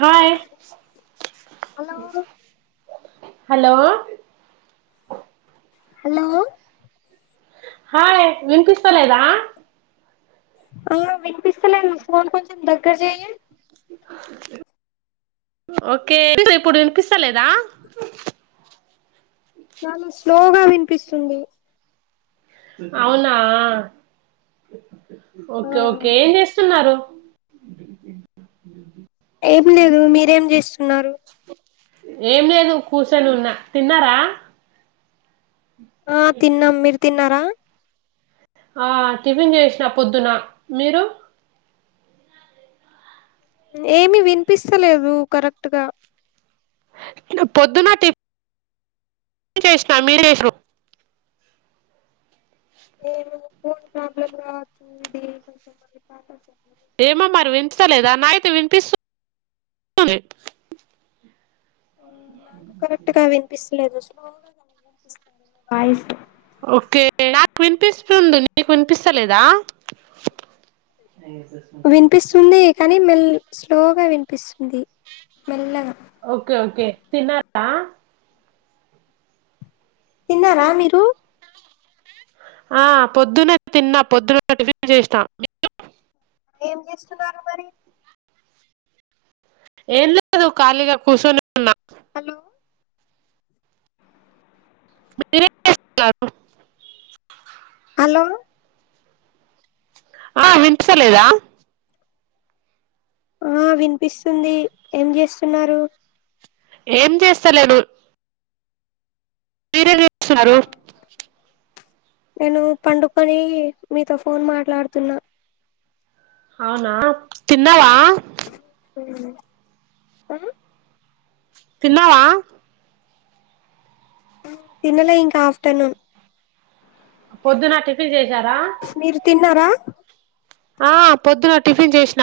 Hi hello hello hello hi వినిపిస్తాలేదా ఆ వినిపిస్తలేదు ఫోన్ కొంచెం దగ్గర చేయ్య ఓకే ఇప్పుడు వినిపిస్త లేదా నాను స్లోగా వినిపిస్తుంది అవునా ఓకే ఆ ఓకే ఏం చేస్తున్నారు ఏం లేదు మీరేం చేస్తున్నారు ఏం లేదు కూసోని ఉన్న తిన్నారా ఆ తిన్నాం మీరు తిన్నారా ఆ టిఫిన్ చేసిన పొద్దున మీరు ఏమి వినిపిస్తలేదు కరెక్ట్ గా పొద్దున్న టిఫి టిఫిన్ చేసినా మీరు చేసిరు ఏం ఫోన్ ప్రాబ్లమ్ రా చుది కొంచెం [inaudible] ఏమో మరి వినిపలేదు అ నాకు అయితే వినిపిస్తు కరెక్ట్ గా వినిపిస్తలేదు స్లోగా వినిపిస్తుంది [inaudible] వాయిస్ ఓకే నాకు వినిపిస్తుంది నీకు వినిపిస్తలేదా ఐ స్ స్ [inaudible] వినిపిస్తుంది కానీ మెల్ స్లోగా వినిపిస్తుంది మెల్లగా ఓకే ఓకే తిన్నారా తిన్నారా మీరు ఆ పొద్దున తిన్నా పొద్దున్న టిఫిన్ చేసినా మీరు ఏం చేస్తున్నారు మరి ఏంలేదు కాలిగా కుసుని హలో మీరు ఏం చేస్తున్నారు హలో ఆ వినిపిస్తలేదా ఆ వినిపిస్తుంది ఏం చేస్తున్నారు ఏం చేస్తలేను మీరేం చేస్తున్నారు నేను పండుకొని మీతో ఫోన్ మాట్లాడుతున్నా అవునా తిన్నవా ఆ తిన్నావా తిన్నలే ఇంకా ఆఫ్టర్నూన్ పొద్దున టిఫిన్ చేశారా మీరు తిన్నారా ఆ పొద్దున టిఫిన్ చేసిన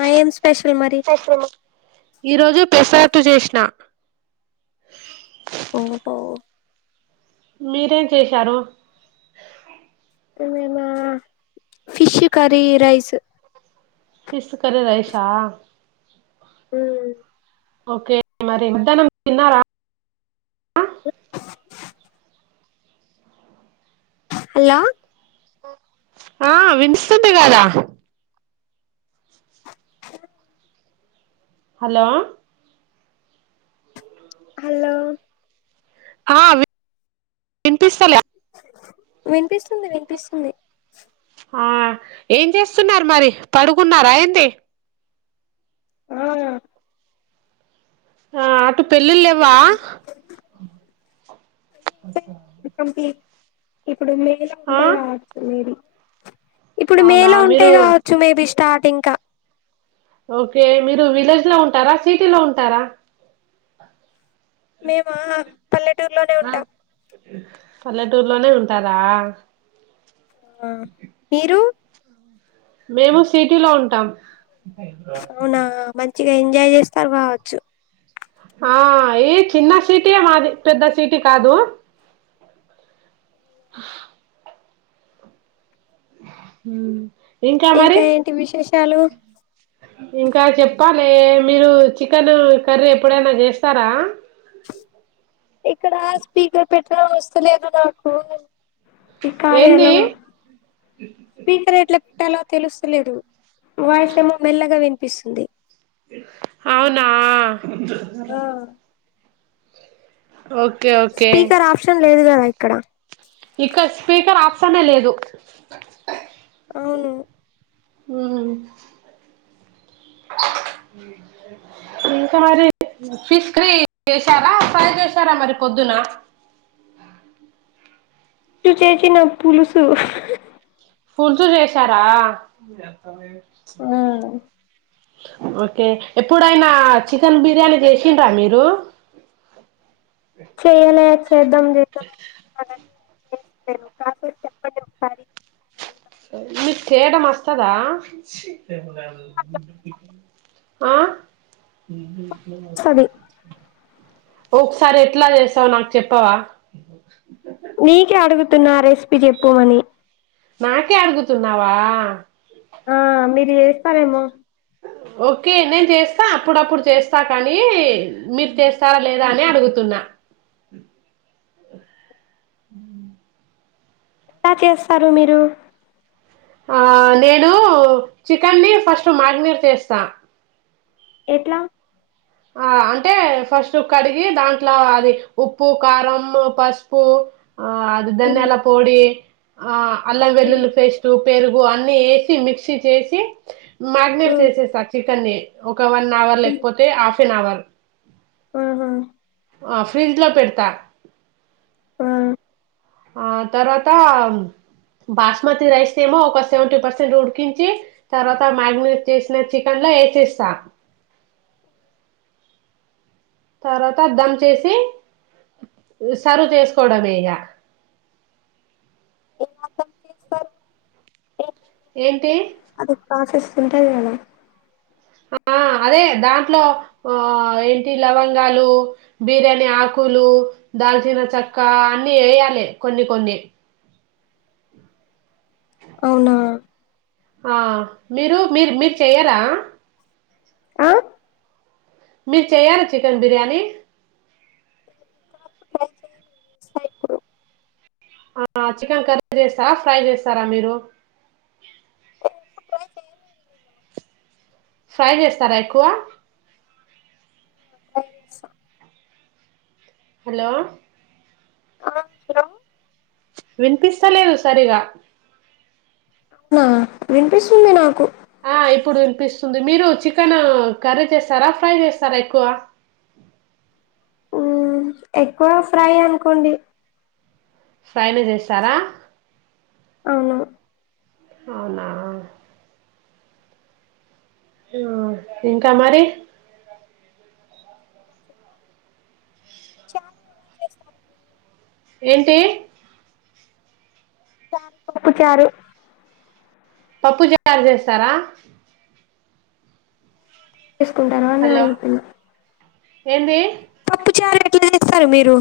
ఆ ఏం స్పెషల్ మరి ఈరోజు పెసరట్టు చేసిన ఓహో మీరేం చేశారు నేనా fish curry rice fish curry రైసా హ ఓకే మరి ఏద్దానం తిన్నారా హల ఆ వినిపిస్తుంది గదా హలో హలో ఆ విన్ వినిపిస్తలే వినిపిస్తుంది వినిపిస్తుంది ఆ ఏం చేస్తున్నారు మరి పడుకున్నార ఏంది ఆ ఆ పెళ్ళిళ్ళు లేవ్వా కంప్లీట్ ఇప్పుడు మేలు ఆ ఉంటాయి కావచ్చు నీళ్లు ఇప్పుడు మే అవునా లో ఉంటే మీరు కావచ్చు మేబీ స్టార్ ఇంకా ఓకే మీరు విలేజ్ లో ఉంటారా సిటీ లో ఉంటారా మే మా పల్లెటూరులోనే ఉంటారా మీరు మేము సిటీ లో ఉంటాం చే ఎంజాయ్ చేస్తారు కావచ్చు ఆ ఏ చిన్న సీటీయ మాది పెద్ద సీటీ కాదు అ హ ఇంకా ఏంటి విశేషాలు ఇంకా చెప్పాలి మీరు చికెన్ కర్రీ ఎప్పుడైనా చేస్తారా ఇక్కడ స్పీకర్ పెట్టడం వస్తలేదు నాకు ఈ కార్యా ఏంది లో స్పీకర్ ఎట్ల పట్టాలో తెలుస్తలేదు వాయిస్ ఏమో మెల్లగా వినిపిస్తుంది అవునా ఆ ఓకే ఓకే స్పీకర్ ఆప్షన్ లేదు కదా ఇక్కడ ఇక్కడ స్పీకర్ ఆప్షన్ ఎ లేదు అవును మ్మ్ ఇంకా మరి ఫిష్ క్రీ చేసారా ఫ్రై చేశారా మరి పొద్దున చ్చు చేచిన పులుసు పులుసు చేసారా ఓకే ఎప్పుడైనా చికెన్ బిర్యానీ చేసిండ్రా మీరు చెయలే చేద్దాం చేద్దాం అనుకున్నా గానీ చేలేను కాస చెప్పండి ఒకసారి ఏదో మీకు చేయడం వస్తదా అట్లా ఆ కొంచెం వస్తది ఒకసారి ఎట్లా చేసావు నాకు చెప్పవా నీకే అడుగుతున్నా ఆ రెసిపీ చెప్పుమని నాకే అడుగుతున్నావా ఆ మీరు చేస్తారేమో ఓకే నేను చేస్తా అప్పుడప్పుడు చేస్తా కానీ మీరు చేస్తారా లేదా అని అడుగుతు తున్నా హ్మ్ ఎలా చేస్తారు మీరు ఆ నేను చికెన్ని ని ఫస్ట్ మ్యారినేట్ చేస్తా ఎట్లా ఆ అంటే ఫస్ట్ కడిగి దాంట్లో అది ఉప్పు కారం పసుపు ఆ అది ఉమ్, ధాన్యాల పొడి ఆ అల్లం ఉమ్, వెల్లుల్లి పేస్ట్ పెరుగు అన్ని వేసి మిక్సీ చేసి మారినేట్ ఉమ్, చేసేస్త చికెన్ని ఒక వన్ అవర్ లేకపోతే హాఫ్ ఎన్ అవర్ హా ఆ ఫ్రిడ్జ్ లో పెడతా ఆ ఆ తరువాత బాస్మతి రైస్ ఏమో ఒక సెవెంటీ పర్సెంట్ ఉడికించి తర్వాత మ్యారీనేట్ చేసిన చికెన్ ను వేసేస్తా అ తర్వాత దమ్ చేసి సర్వ్ చేసుకోవడమే ఇక ఏంటి అదే ప్రొసెస్ ఉంటది కథ ఆ! అదే దాంట్లో ఆ ఏంటి లవంగాలు బిర్యానీ ఆకులు దాల్చిన చెక్క అన్ని వేయాలే కొన్ని కొన్ని అవునా ఆ మీరు మీరు మీరు చెయ్యరా ఆ మీరు చెయ్యారా చికెన్ బిర్యానీ ట్రై చేయలేదు చేస్తా ఇప్పుడు ఆ చికెన్ కర్రీ చేస్తారా ఫ్రై చేస్తారా మీరు ఎప్పుడు ట్రై చేయలేదు నేను ఫ్రై చేస్తారా ఎక్కువ పైరస హలో ఆ సలో వినిపిస్తలేదు సరిగా నా వినిపిస్తుంది నాకు ఆ ఇప్పుడు వినిపిస్తుంది మీరు చికెన్ కర్రీ చేస్తారా ఫ్రై చేస్తారా ఎక్కువ మ్మ్ ఎక్కువ ఫ్రై అనుకోండి ఫ్రైను చేసరా అన అవునా హు ఇంకా మరి చాలా ఎలా చేస్తారు మీరు ఏంటి చారు పప్పు చారు పప్పు ఛారు చేస్తారా తీసుకుంటాను అని అడుగుతున్న ఎంది పప్పు చారు ఎట్లా చేస్తారు మీరు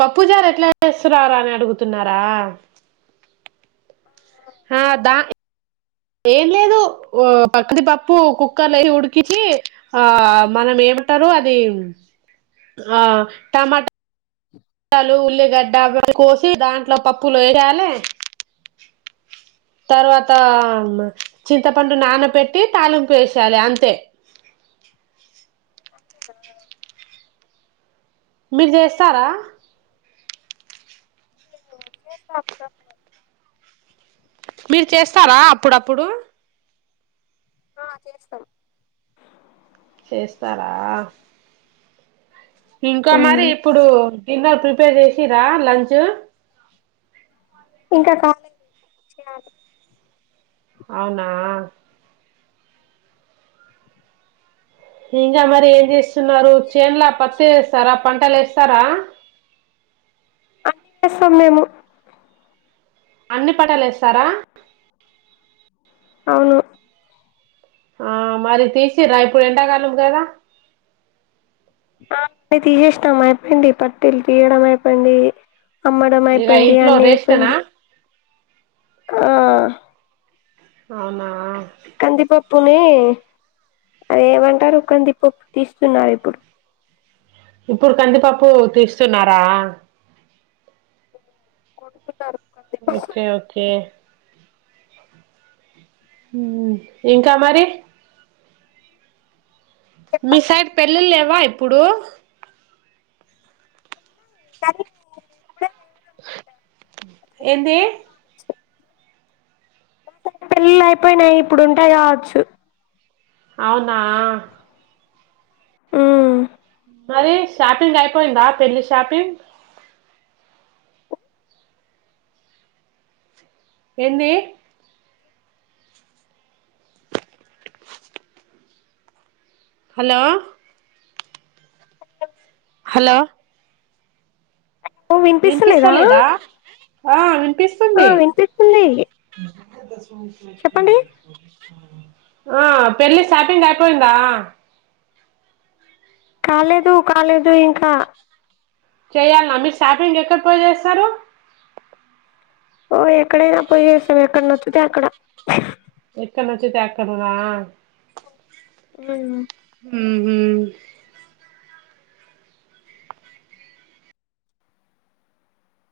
పప్పుజారు ఎట్లా చేస్తున్నారు అని అడుగుతున్నారా ఆ దానికి ఏం లేదు పక్కని పప్పు కుక్కర్ అయి ఉడికించి ఆ మనం ఏమంటారు అది ఆ టమాటా లు ఉల్లిగడ్డ కోసి దాంట్లో పప్పులు వేయాలి తర్వాత చింతపండు నాన పెట్టి తాలింపు వేసెయలి అంతే అంతేనా మీరు చేస్తారా చేస్త అప్పుడప్పుడు మీరు చేస్తారా అప్పుడప్పుడు ఆ చేస్తాం చేస్తారా ఇంకా మరి ఇప్పుడు డిన్నర్ ప్రిపేర్ చేసిరా లంచ్ ఇంకా కాలేదు చేయాలి అవునా ఇంకా మరి ఏం చేస్తున్నారు చేన్లో పత్తి వేస్తారా పంటలు వేస్తారా అన్ని చేస్తాం మేము అన్ని పంటలు వేస్తారా అవును ఆ మరి తీసిర్ర ఇప్పుడు ఎండాకాలం కదా ఆ అ తీసేసాం అయిపోయింది పత్తిలు తీయడం అయిపోయింది అమ్మడం ఇక అయిపోయింది ఇంట్లో అన్నీ రేస్టేనా అయిపోయింది ఆ అవునా కందిపప్పు పప్పుని అదేమంటారు కంది పప్పు తీస్తున్నారు ఇప్పుడు ఇప్పుడు కందిపప్పు తీస్తున్నారా కొడుతుంటారు ఓకే ఓకే ఉ ఇంకా మరి మీ చెప్పాలి సైడ్ పెళ్ళిళ్ళు లేవా ఇప్పుడు ఉన్నాయి కానీ [inaudible] అనుకుంటా ఏందీ పెళ్ళిళ్ళు అయిపోయినాయి ఇప్పుడు ఉంటాయి కావచ్చు అవునా ఉ మరి షాపింగ్ అయిపోయిందా పెళ్ళి షాపింగ్ ఏందీ హలో హలో ఓ వినిపిస్తా వినిపిస్తలేదా లేదా ఆ ఆ వినిపిస్తుంది వినిపిస్తుంది చెప్పండి ఆ పెళ్ళి షాపింగ్ అపోయిందా కాలేదు కాలేదు ఇంకా చేయాలానా మీరు షాపింగ్ ఎక్కడి పోయి చేస్తారు. ఓ ఎక్కడైనా పోయి చేస్తాం ఎక్కడనొచ్చితే అక్కడ ఎక్కడనచ్చితే అక్కడనా ఉ ఉ హు